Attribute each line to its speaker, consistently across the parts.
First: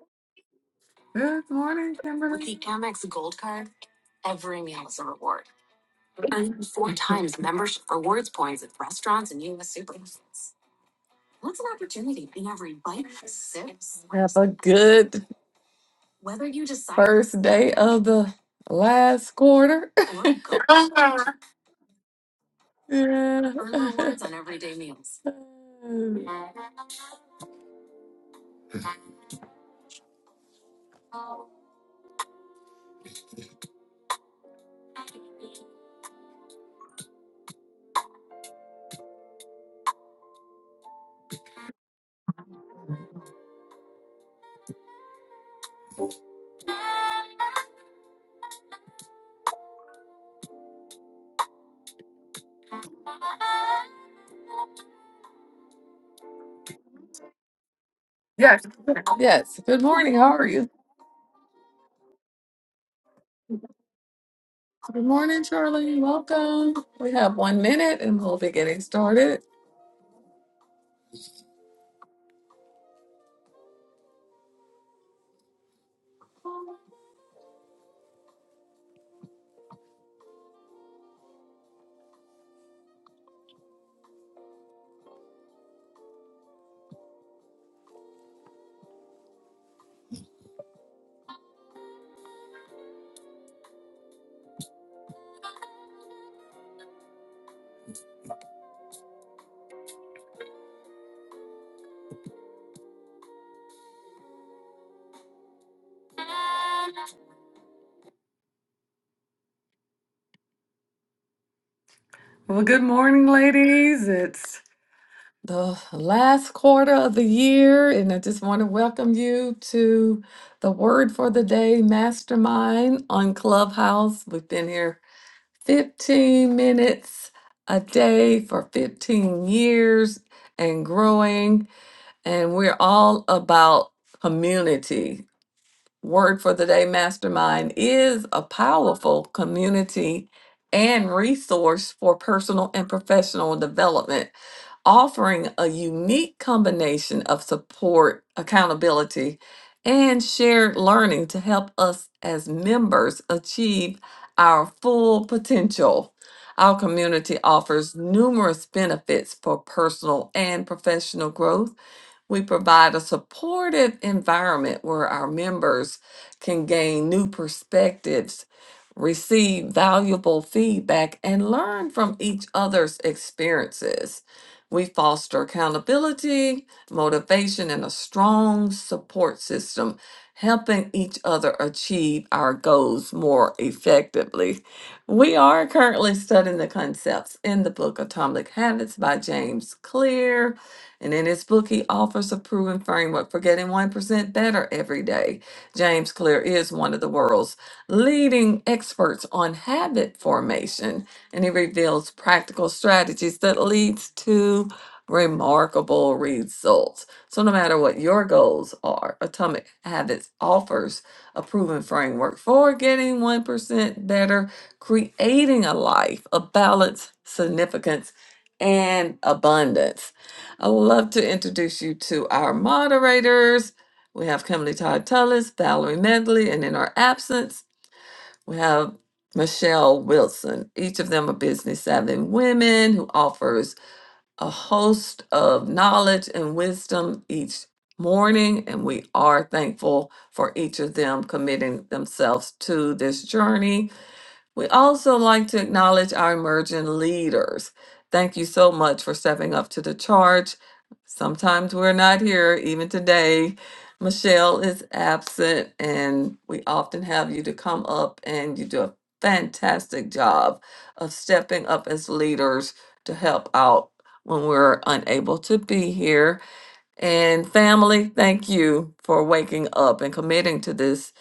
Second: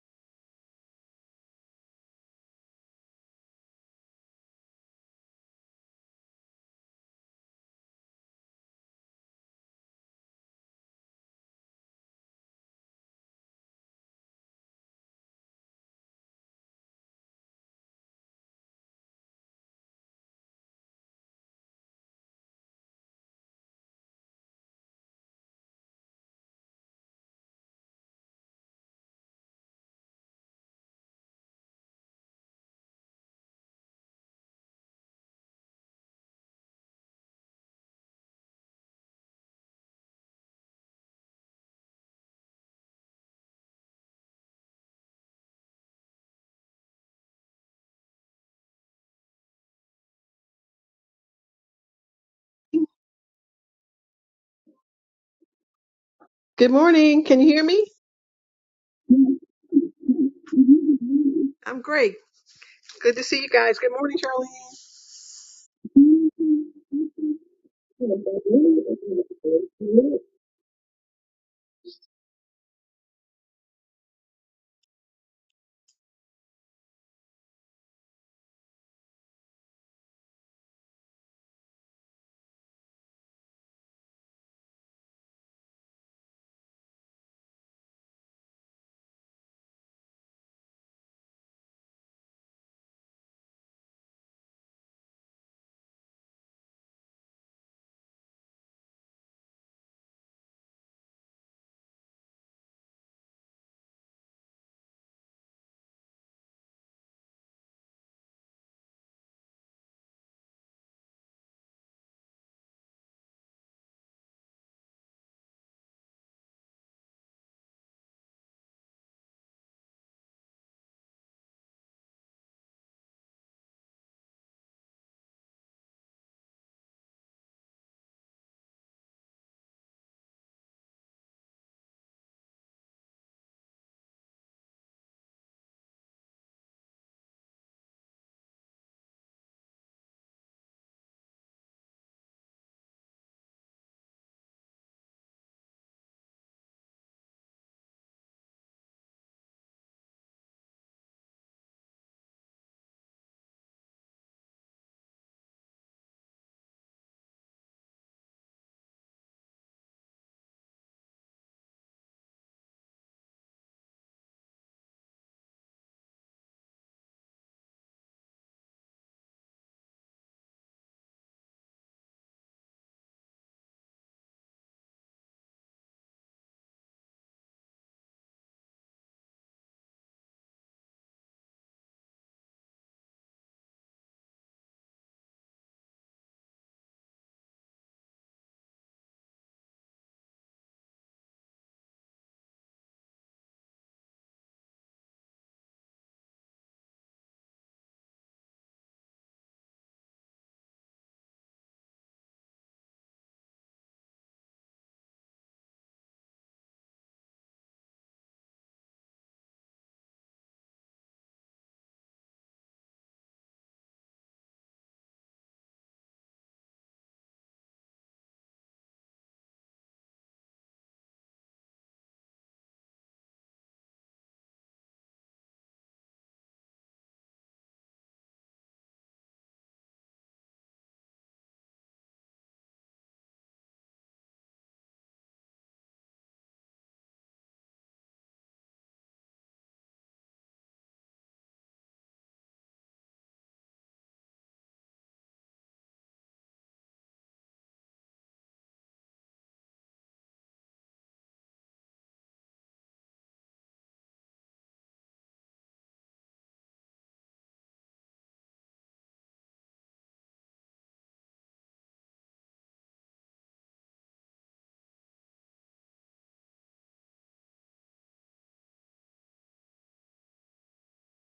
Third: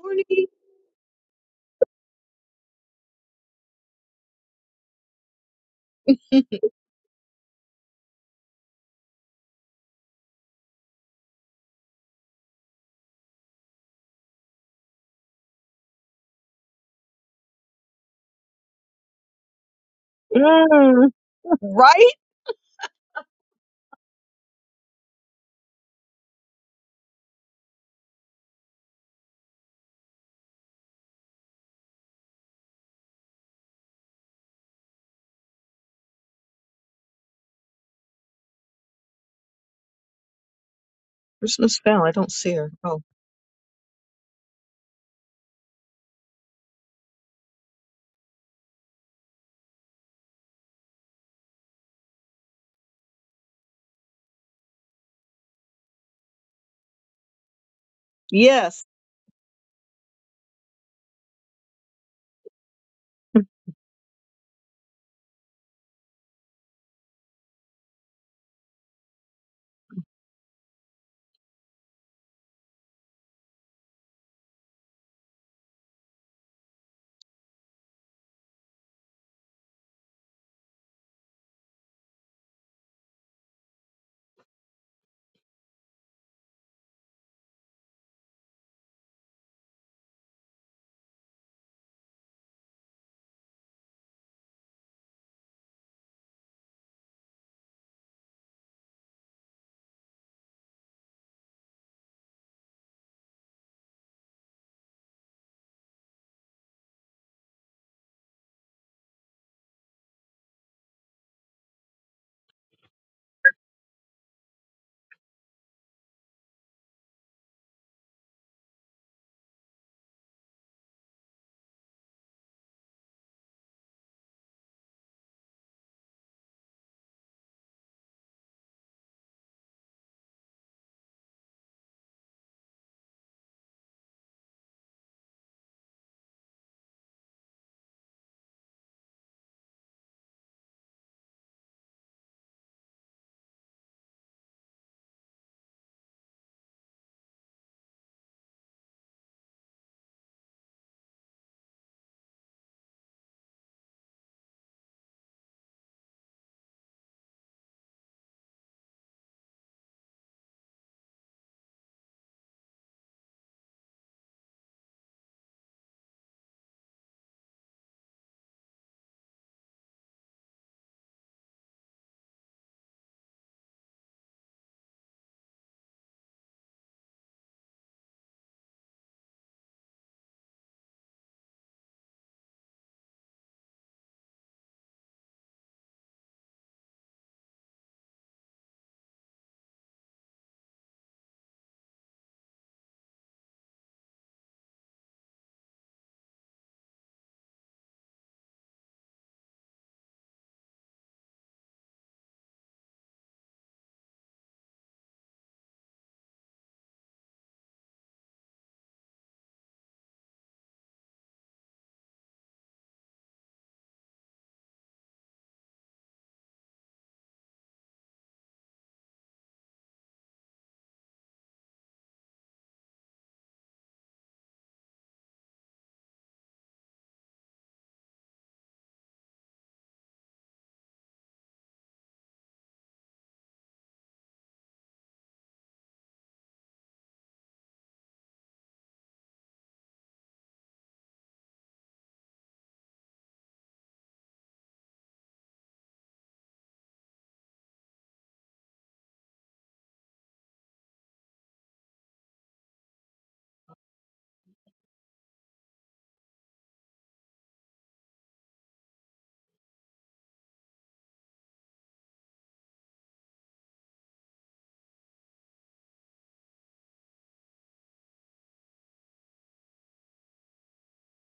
Speaker 1: morning.
Speaker 2: Good morning, Kimberly. With the Amex Gold Card, what's an opportunity in every bite sip, slice? Have a good Whether you decide first day of the last quarter. yeah.
Speaker 1: Mm, Right?
Speaker 2: Earn rewards on everyday meals.
Speaker 1: there's no spell. I don't see her. Oh,
Speaker 3: Good morning. Can you hear me?
Speaker 2: yes.
Speaker 1: Yes.
Speaker 2: Yes. Good morning. How are you?
Speaker 3: I'm great. Good to see you guys. Good morning, Charlene.
Speaker 2: Good morning, Charlie. Welcome. We have one minute and we'll be getting started. Well, good morning, ladies. It's the last quarter of the year, and I just want to welcome you to the Word for the Day Mastermind on Clubhouse. We've been here 15 minutes a day for 15 years and growing, and we're all about community. Word for the Day Mastermind is a powerful community and resource for personal and professional development offering a unique combination of support, accountability, and shared learning to help us as members achieve our full potential. Our community offers numerous benefits for personal and professional growth we provide a supportive environment where our members can gain new perspectives, receive valuable feedback, and learn from each other's experiences. We foster accountability, motivation, and a strong support system, helping each other achieve our goals more effectively. We are currently studying the concepts in the book Atomic Habits by James Clear and in his book, he offers a proven framework for getting 1% better every day. James Clear is one of the world's leading experts on habit formation, and he reveals practical strategies that leads to remarkable results. So no matter what your goals are, Atomic Habits offers a proven framework for getting 1% better, creating a life of balance, significance, and abundance. I would love to introduce you to our moderators. We have Kimberly Todd Tullis, Valerie Medley, and in our absence, we have Michelle Wilson. Each of them are business savvy women who offers a host of knowledge and wisdom each morning. And we are thankful for each of them committing themselves to this journey we also like to acknowledge our emerging leaders. Thank you so much for stepping up to the charge. Sometimes we're not here, even today. Michelle is absent, and we often have you to come up, and you do a fantastic job of stepping up as leaders to help out when we're unable to be here. And family, thank you for waking up and committing to this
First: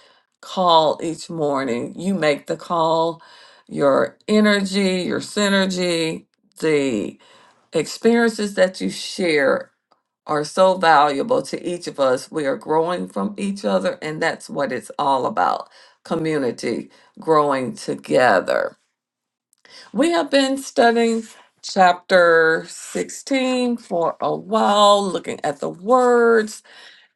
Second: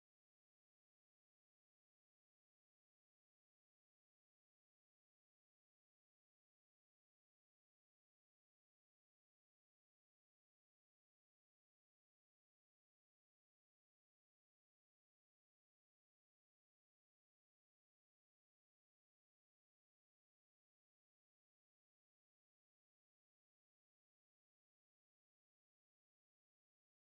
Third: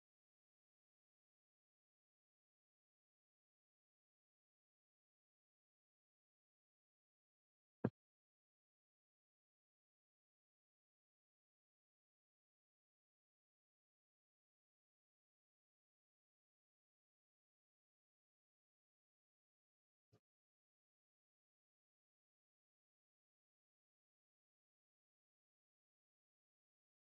Speaker 2: call each morning. You make the call, your energy, your synergy, the experiences that you share are so valuable to each of us. We are growing from each other, and that's what it's all about community, growing together. We have been studying chapter 16 for a while, looking at the words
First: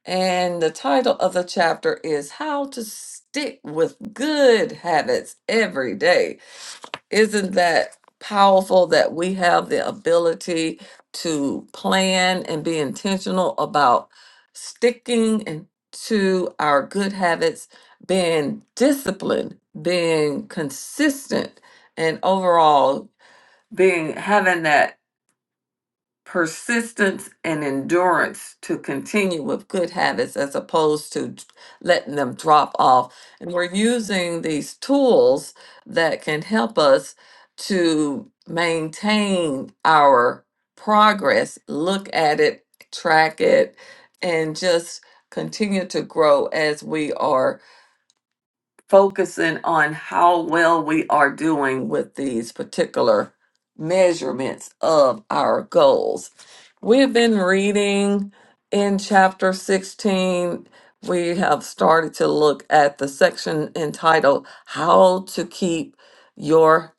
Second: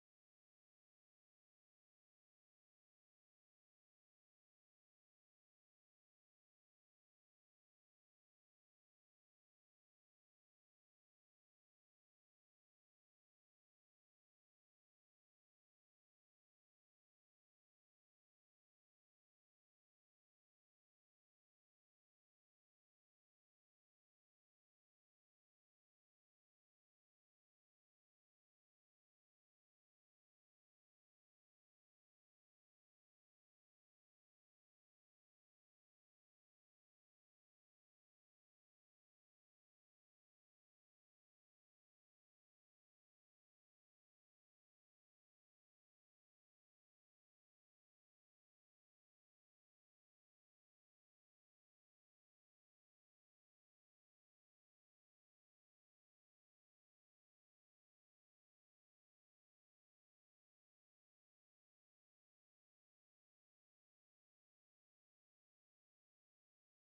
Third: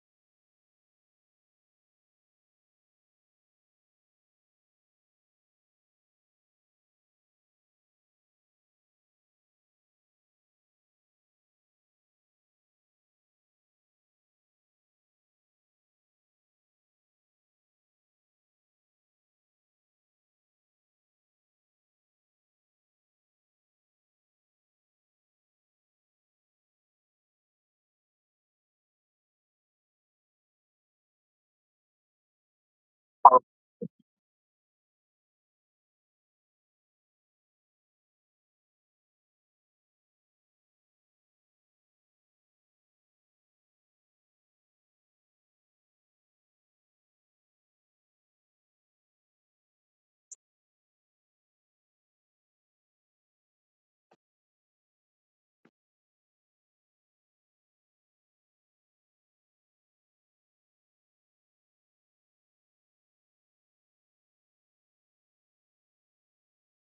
Speaker 2: and the title of the chapter is How to Stick with Good Habits Every Day. Isn't that powerful that we have the ability to plan and be intentional about sticking and to our good habits, being disciplined, being consistent, and overall being having that persistence and endurance to continue with good habits as opposed to d- letting them drop off. And we're using these tools that can help us to maintain our progress, look at it, track it, and just continue to grow as we are focusing on how well we are doing with these particular measurements of our goals. We've been reading in chapter 16. We have started to look at the section entitled How to Keep Your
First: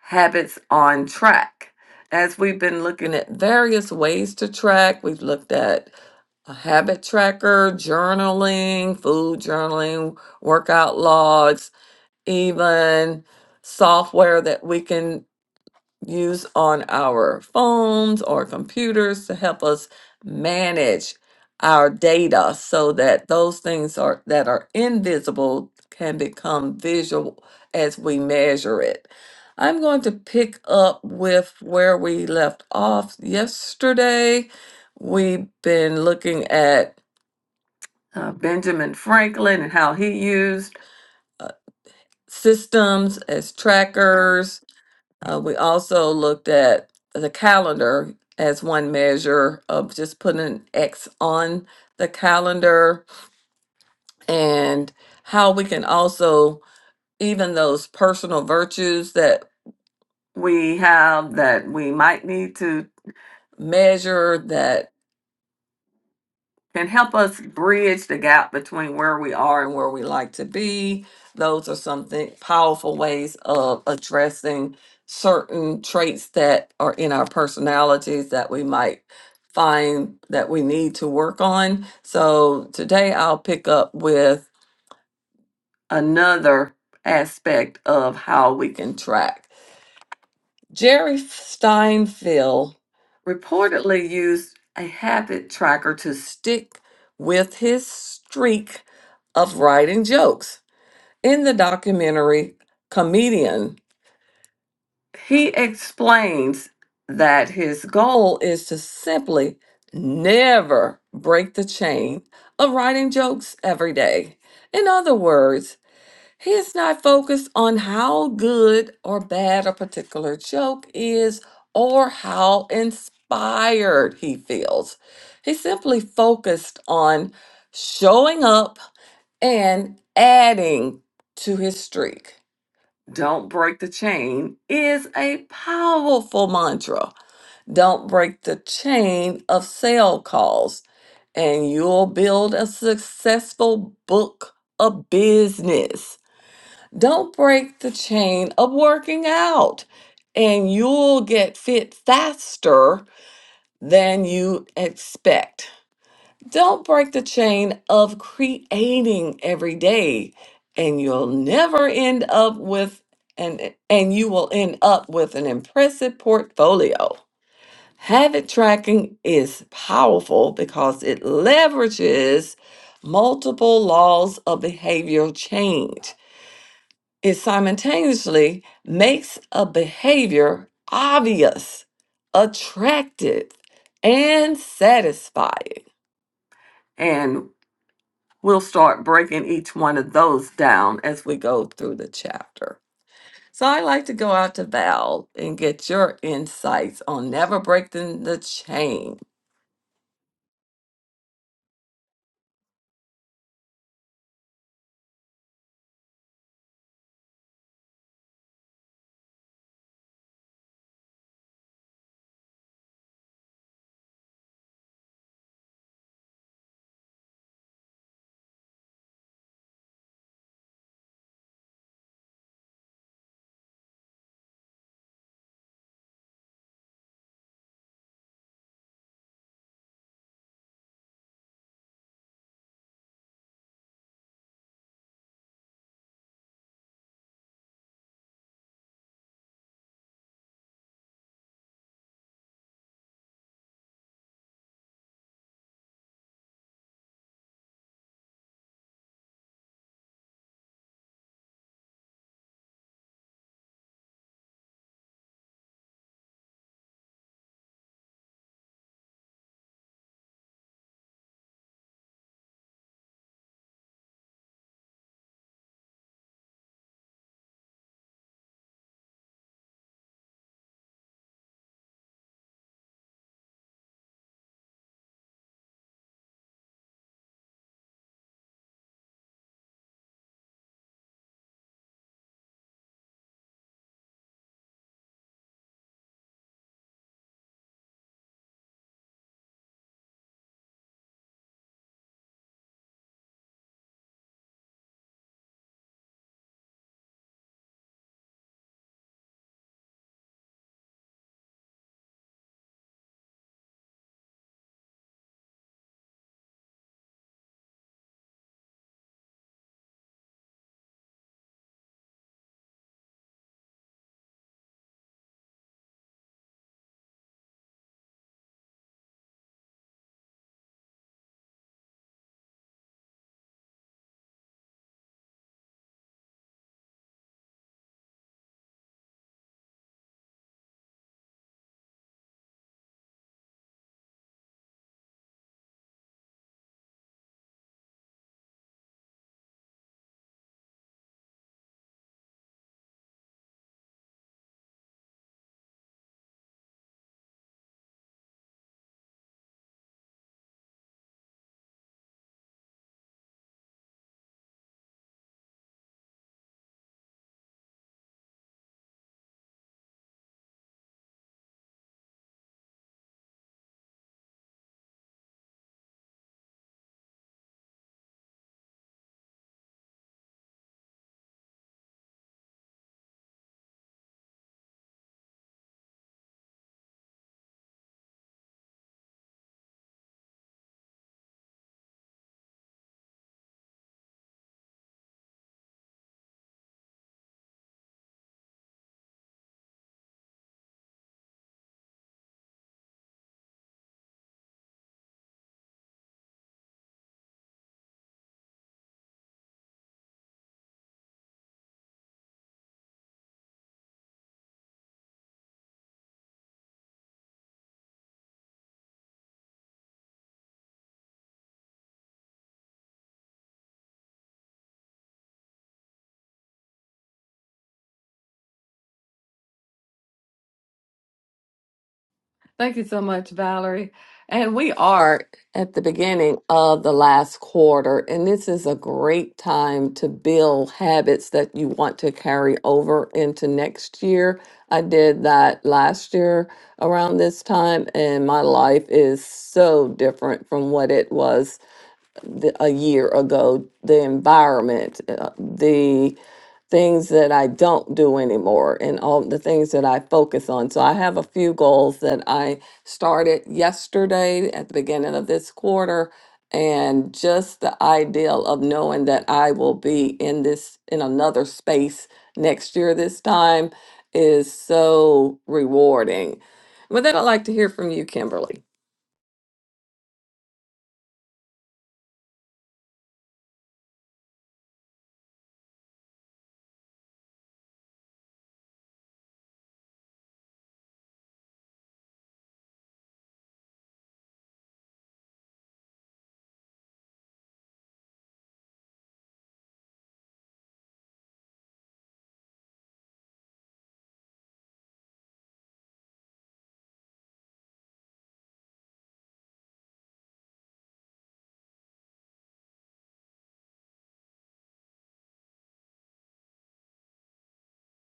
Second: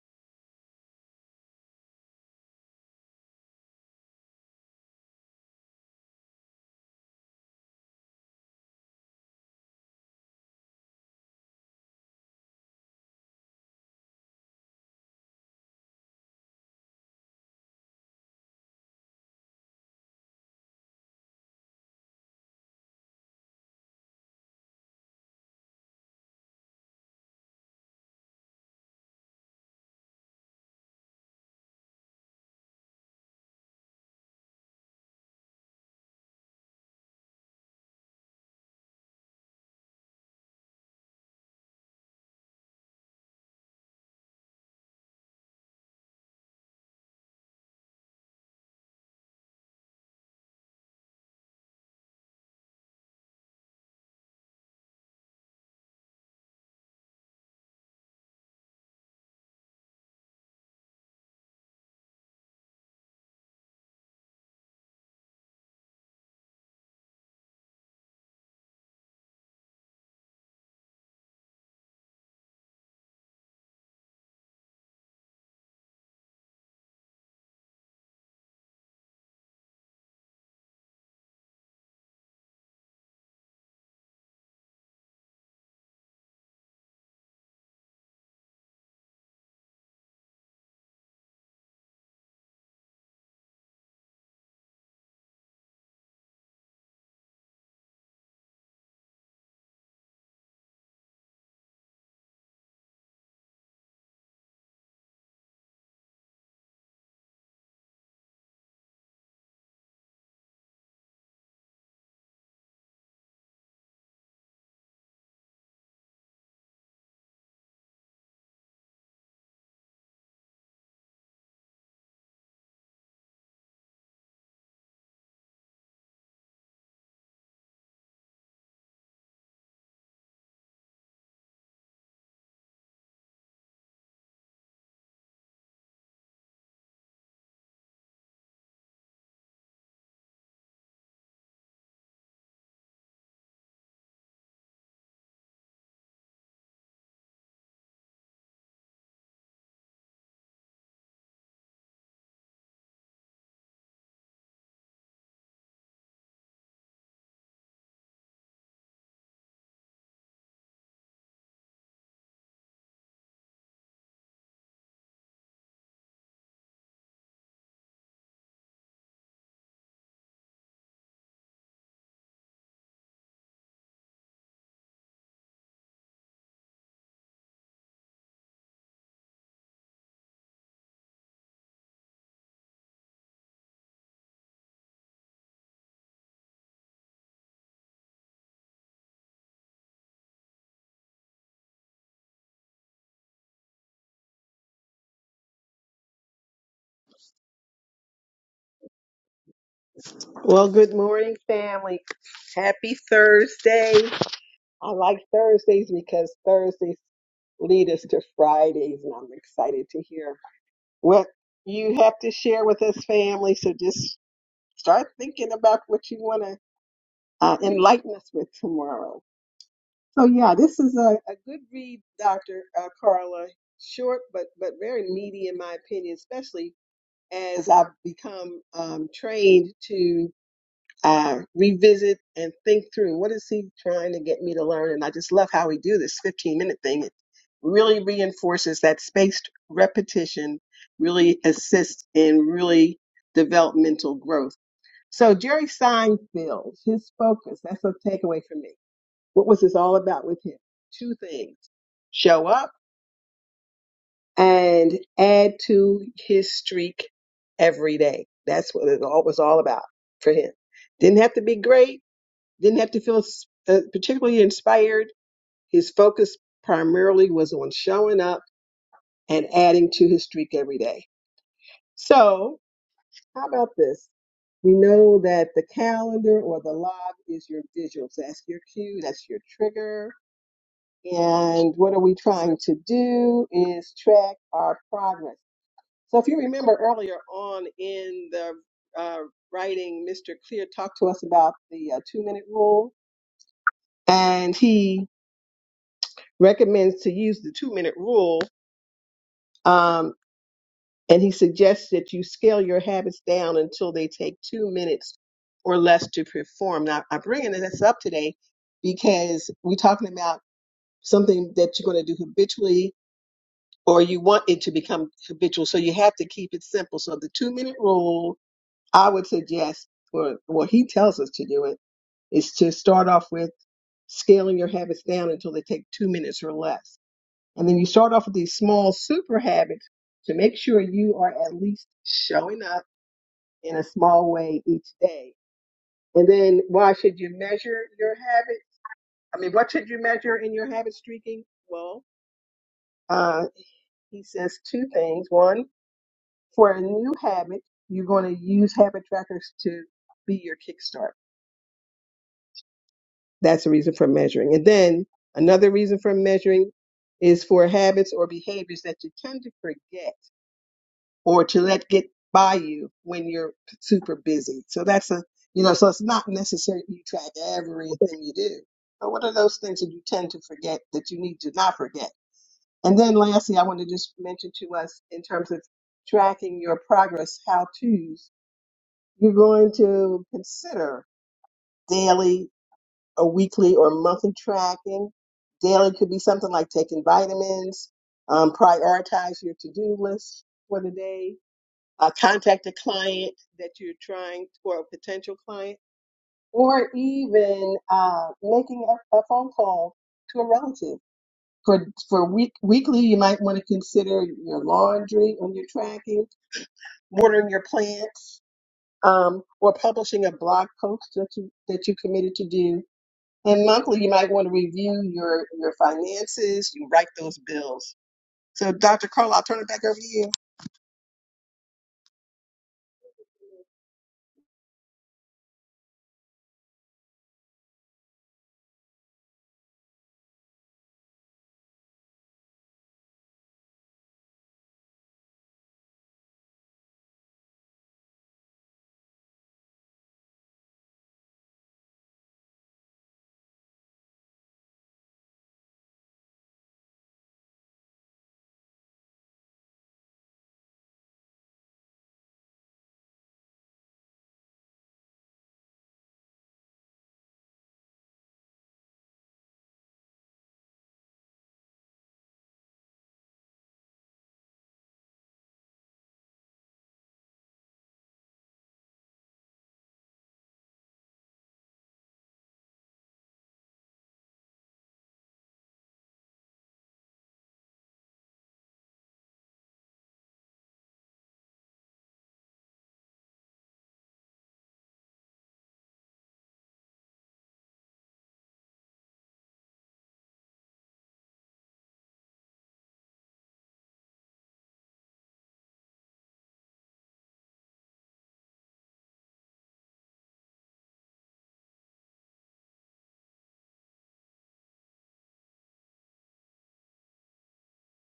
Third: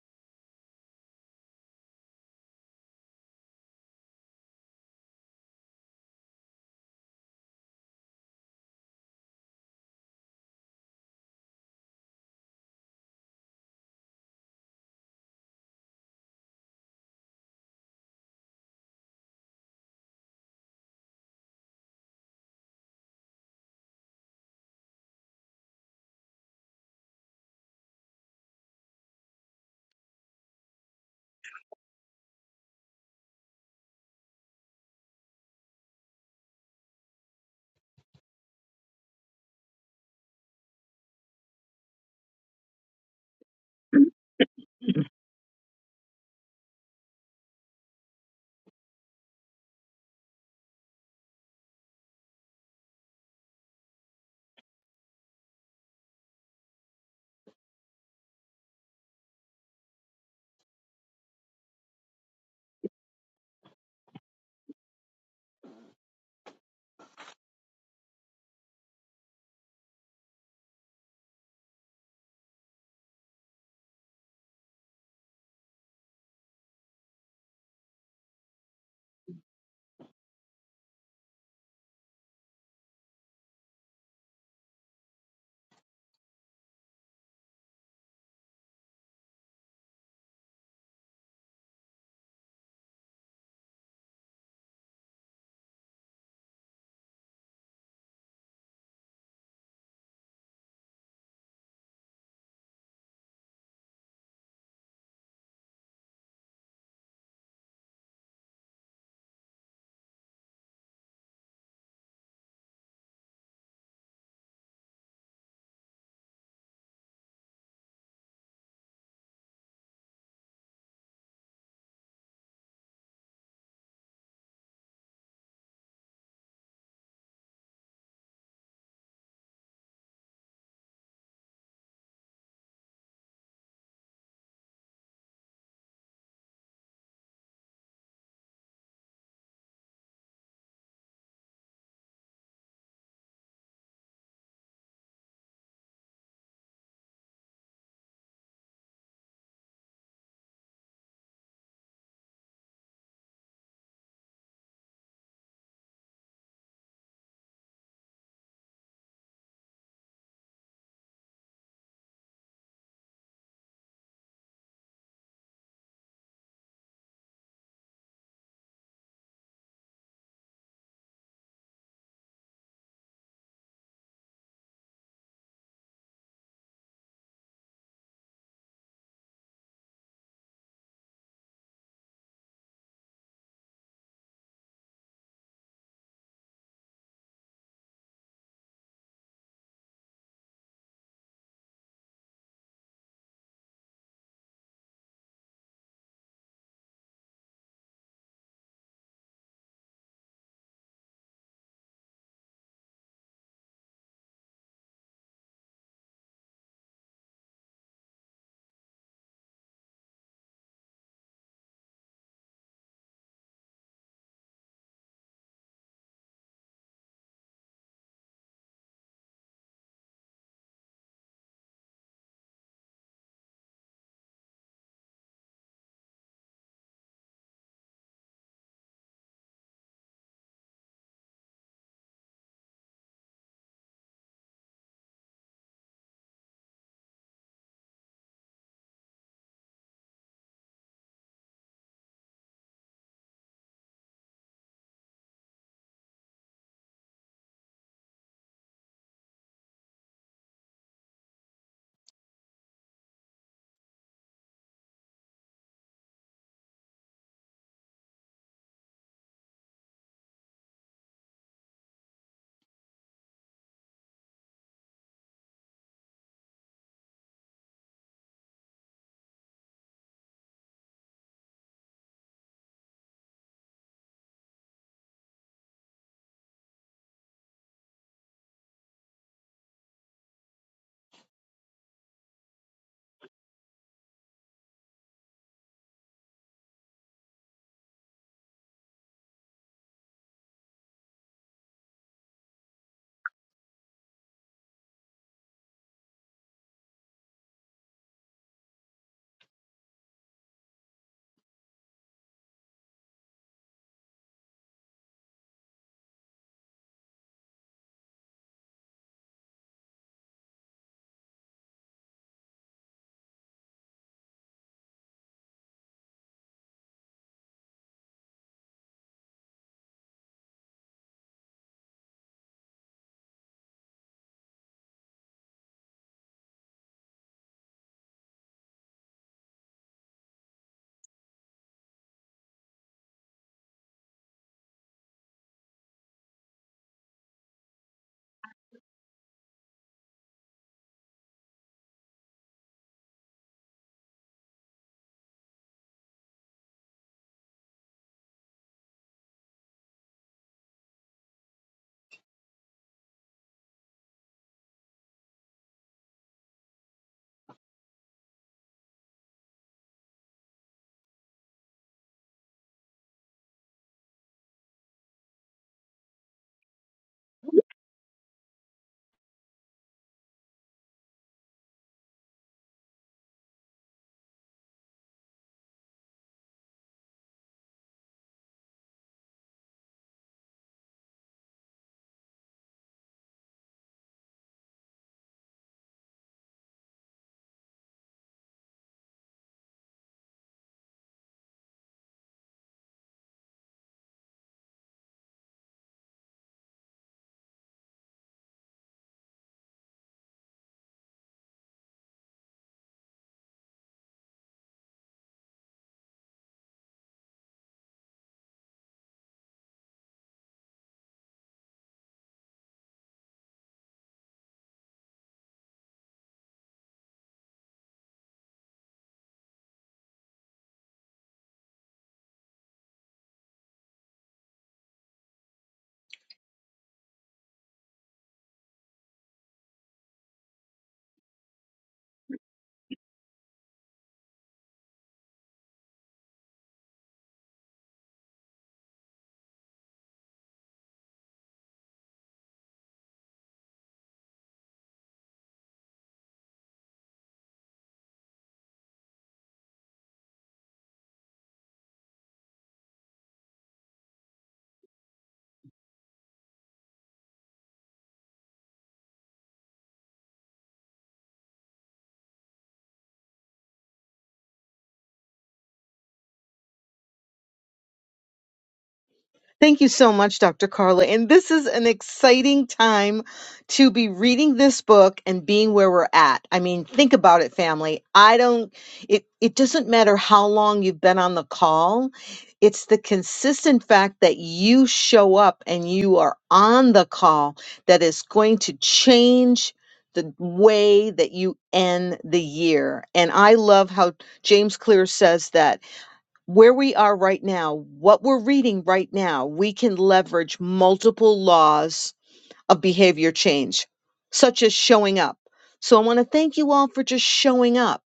Speaker 2: Habits on Track. As we've been looking at various ways to track, we've looked at a habit tracker, journaling, food journaling, workout logs even software that we can use on our phones or computers to help us manage our data so that those things are that are invisible can become visual as we measure it. I'm going to pick up with where we left off yesterday. We've been looking at uh, Benjamin Franklin and how he used systems as trackers. Uh, we also looked at the calendar as one measure of just putting an X on the calendar and how we can also, even those personal virtues that we have that we might need to measure that can help us bridge the gap between where we are and where we like to be. Those are some thi- powerful ways of addressing certain traits that are in our personalities that we might find that we need to work on. So today I'll pick up with another aspect of how we can track. Jerry Steinfeld reportedly used a habit tracker to stick with his streak of writing jokes. In the documentary Comedian, he explains that his goal is to simply never break the chain of writing jokes every day. In other words, he is not focused on how good or bad a particular joke is or how inspired he feels. He's simply focused on showing up and adding to his streak. Don't break the chain is a powerful mantra. Don't break the chain of sale calls, and you'll build a successful book of business. Don't break the chain of working out, and you'll get fit faster than you expect. Don't break the chain of creating every day, and you'll never end up with an and you will end up with an impressive portfolio. Habit tracking is powerful because it leverages multiple laws of behavioral change it simultaneously makes a behavior obvious, attractive, and satisfying. And we'll start breaking each one of those down as we go through the chapter. So I'd like to go out to Val and get your insights on never breaking the chain
Speaker 3: Well, good morning, family. Happy Thursday. I like Thursdays because Thursdays lead us to Fridays, and I'm excited to hear what you have to share with us, family. So just start thinking about what you want to uh, enlighten us with tomorrow. So yeah, this is a, a good read, Dr. Uh, Carla. Short, but but very meaty in my opinion, especially as I've become um, trained to uh, revisit and think through what is he trying to get me to learn. And I just love how we do this 15 minute thing. It really reinforces that spaced repetition really assists in really developmental growth. So Jerry Seinfeld, his focus, that's a takeaway for me what was this all about with him? Two things show up and add to his streak every day. That's what it all was all about for him. Didn't have to be great, didn't have to feel uh, particularly inspired. His focus primarily was on showing up and adding to his streak every day. So, how about this? We know that the calendar or the log is your visual. So that's your cue, that's your trigger And what are we trying to do is track our progress. So if you remember earlier on in the uh, writing, Mr. Clear talked to us about the uh, two minute rule and he recommends to use the two minute rule. Um, and he suggests that you scale your habits down until they take two minutes or less to perform. Now I'm bringing this up today because we're talking about something that you're going to do habitually or you want it to become habitual. So you have to keep it simple. So the two minute rule, I would suggest, or well, he tells us to do it, is to start off with scaling your habits down until they take two minutes or less. And then you start off with these small super habits to make sure you are at least showing up in a small way each day. And then why should you measure your habit? I mean, what should you measure in your habit streaking? Well, uh, he says two things. One, for a new habit, you're going to use habit trackers to be your kickstart. That's a reason for measuring. And then another reason for measuring is for habits or behaviors that you tend to forget or to let get by you when you're super busy. So that's a, you know, so it's not necessary you track everything you do. But what are those things that you tend to forget that you need to not forget? And then lastly, I want to just mention to us in terms of tracking your progress, how to's You're going to consider daily or weekly or monthly tracking. Daily could be something like taking vitamins, um, prioritize your to-do list for the day, uh, contact a client that you're trying or a potential client, or even uh, making a, a phone call to a relative. For for week weekly, you might want to consider your laundry when you're tracking, watering your plants, um, or publishing a blog post that you that you committed to do. And monthly, you might want to review your your finances. You write those bills. So, Dr. Carl, I'll turn it back over to you.
Speaker 2: Thank you so much, Valerie. And we are at the beginning of the last quarter, and this is a great time to build habits that you want to carry over into next year. I did that last year around this time, and my life is so different from what it was the, a year ago. The environment, uh, the things that I don't do anymore and all the things that I focus on. So I have a few goals that I started yesterday at the beginning of this quarter and just the ideal of knowing that I will be in this in another space next year this time is so rewarding. With that, I'd like to hear from you, Kimberly.
Speaker 1: Thank you so much, Dr. Carla. And this is an exciting time to be reading this book and being where we're at. I mean, think about it, family. I don't, it, it doesn't matter how long you've been on the call. It's the consistent fact that you show up and you are on the call that is going to change the way that you end the year. And I love how James Clear says that where we are right now, what we're reading right now, we can leverage multiple laws of behavior change, such as showing up. So I want to thank you all for just showing up.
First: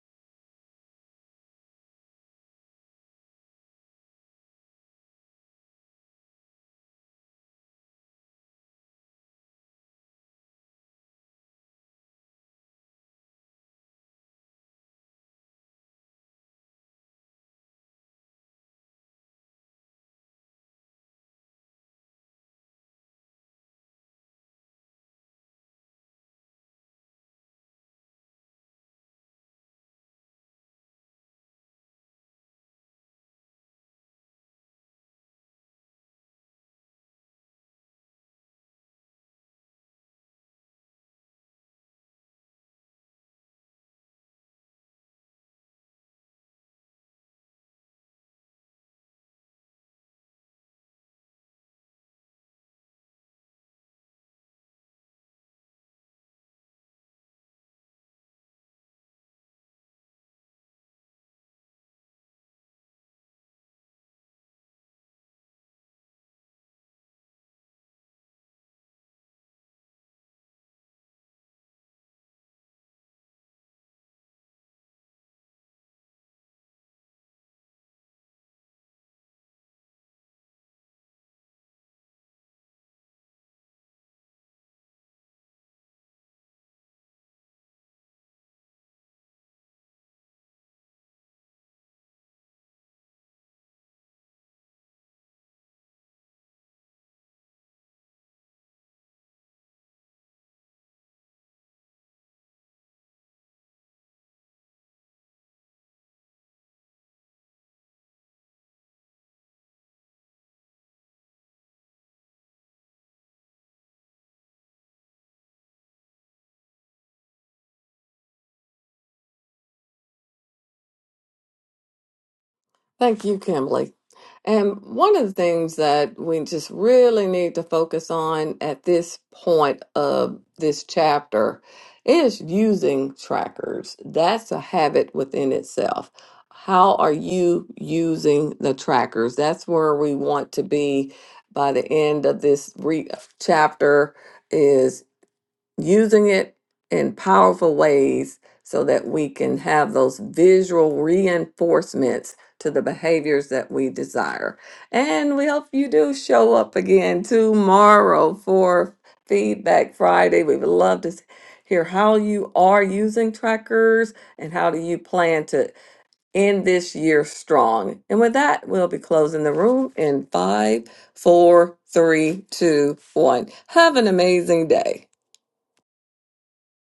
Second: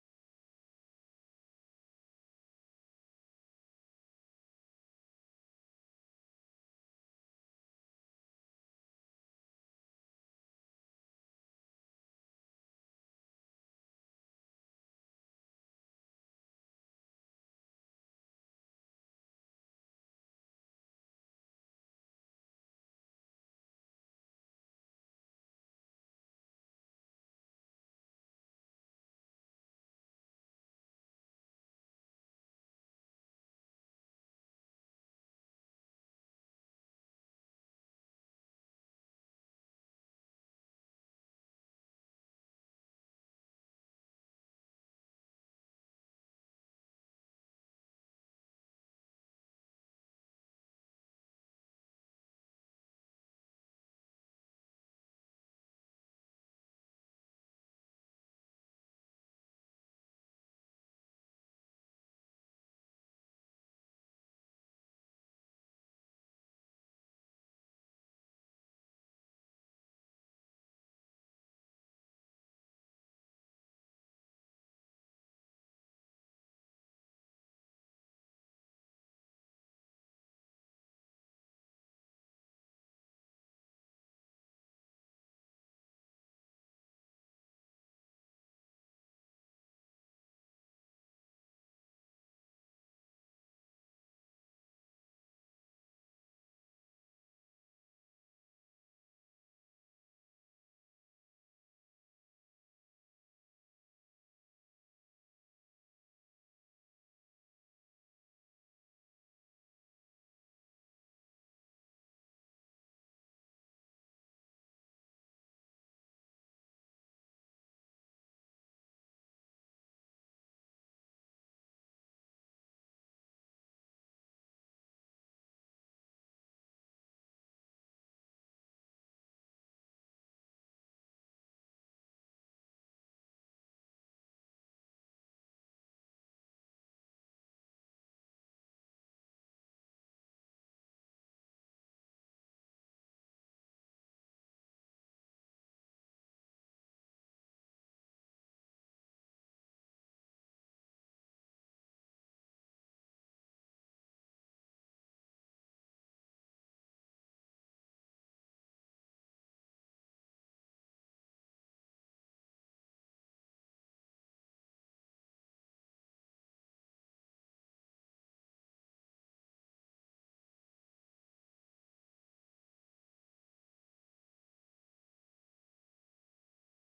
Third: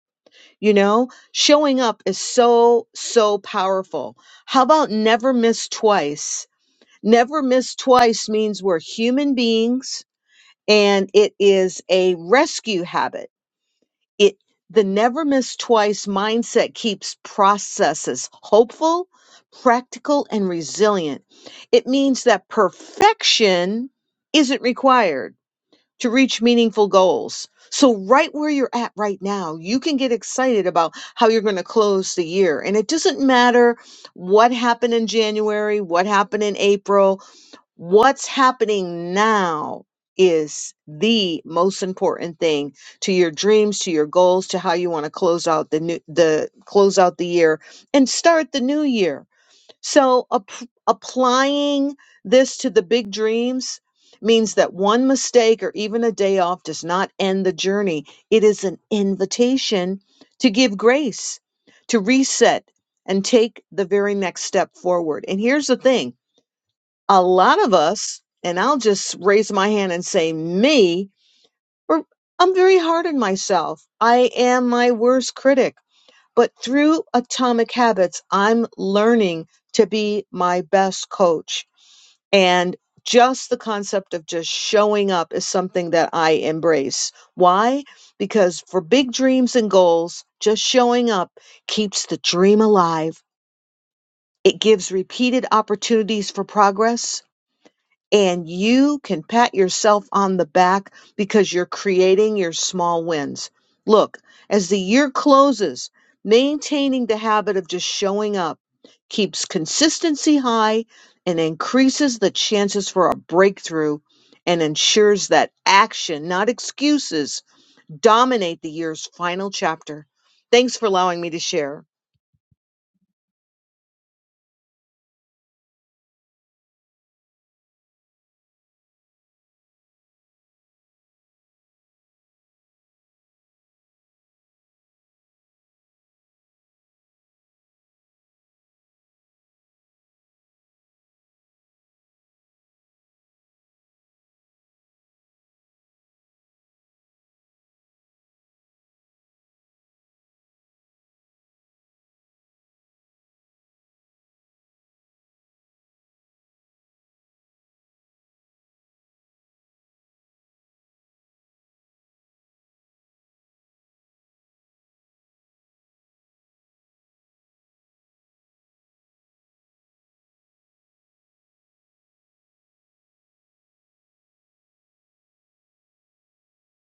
Speaker 1: You know, showing up is so, so powerful. How about never miss twice? Never miss twice means we're human beings and it is a rescue habit it the never miss twice mindset keeps processes hopeful, practical, and resilient. It means that perfection isn't required to reach meaningful goals. So, right where you're at right now, you can get excited about how you're going to close the year. And it doesn't matter what happened in January, what happened in April, What's happening now is the most important thing to your dreams, to your goals, to how you want to close out the new the close out the year and start the new year. So ap- applying this to the big dreams means that one mistake or even a day off does not end the journey. It is an invitation to give grace, to reset and take the very next step forward. And here's the thing a lot of us, and I'll just raise my hand and say me, we're, I'm very hard on myself. I am my worst critic. But through Atomic Habits, I'm learning to be my best coach. And just the concept of just showing up is something that I embrace. Why? Because for big dreams and goals, just showing up keeps the dream alive. It gives repeated opportunities for progress and you can pat yourself on the back because you're creating your small wins. Look, as the year closes, maintaining the habit of just showing up keeps consistency high and increases the chances for a breakthrough and ensures that action, not excuses, dominate the year's final chapter. Thanks for allowing me to share.
Speaker 2: Thank you, Kimberly. And one of the things that we just really need to focus on at this point of this chapter is using trackers. That's a habit within itself. How are you using the trackers? That's where we want to be by the end of this re- chapter using it in powerful ways so that we can have those visual reinforcements to the behaviors that we desire. And we hope you do show up again tomorrow for Feedback Friday. We would love to s- hear how you are using trackers and how do you plan to end this year strong. And with that, we'll be closing the room in five, four, three, two, one. Have an amazing day.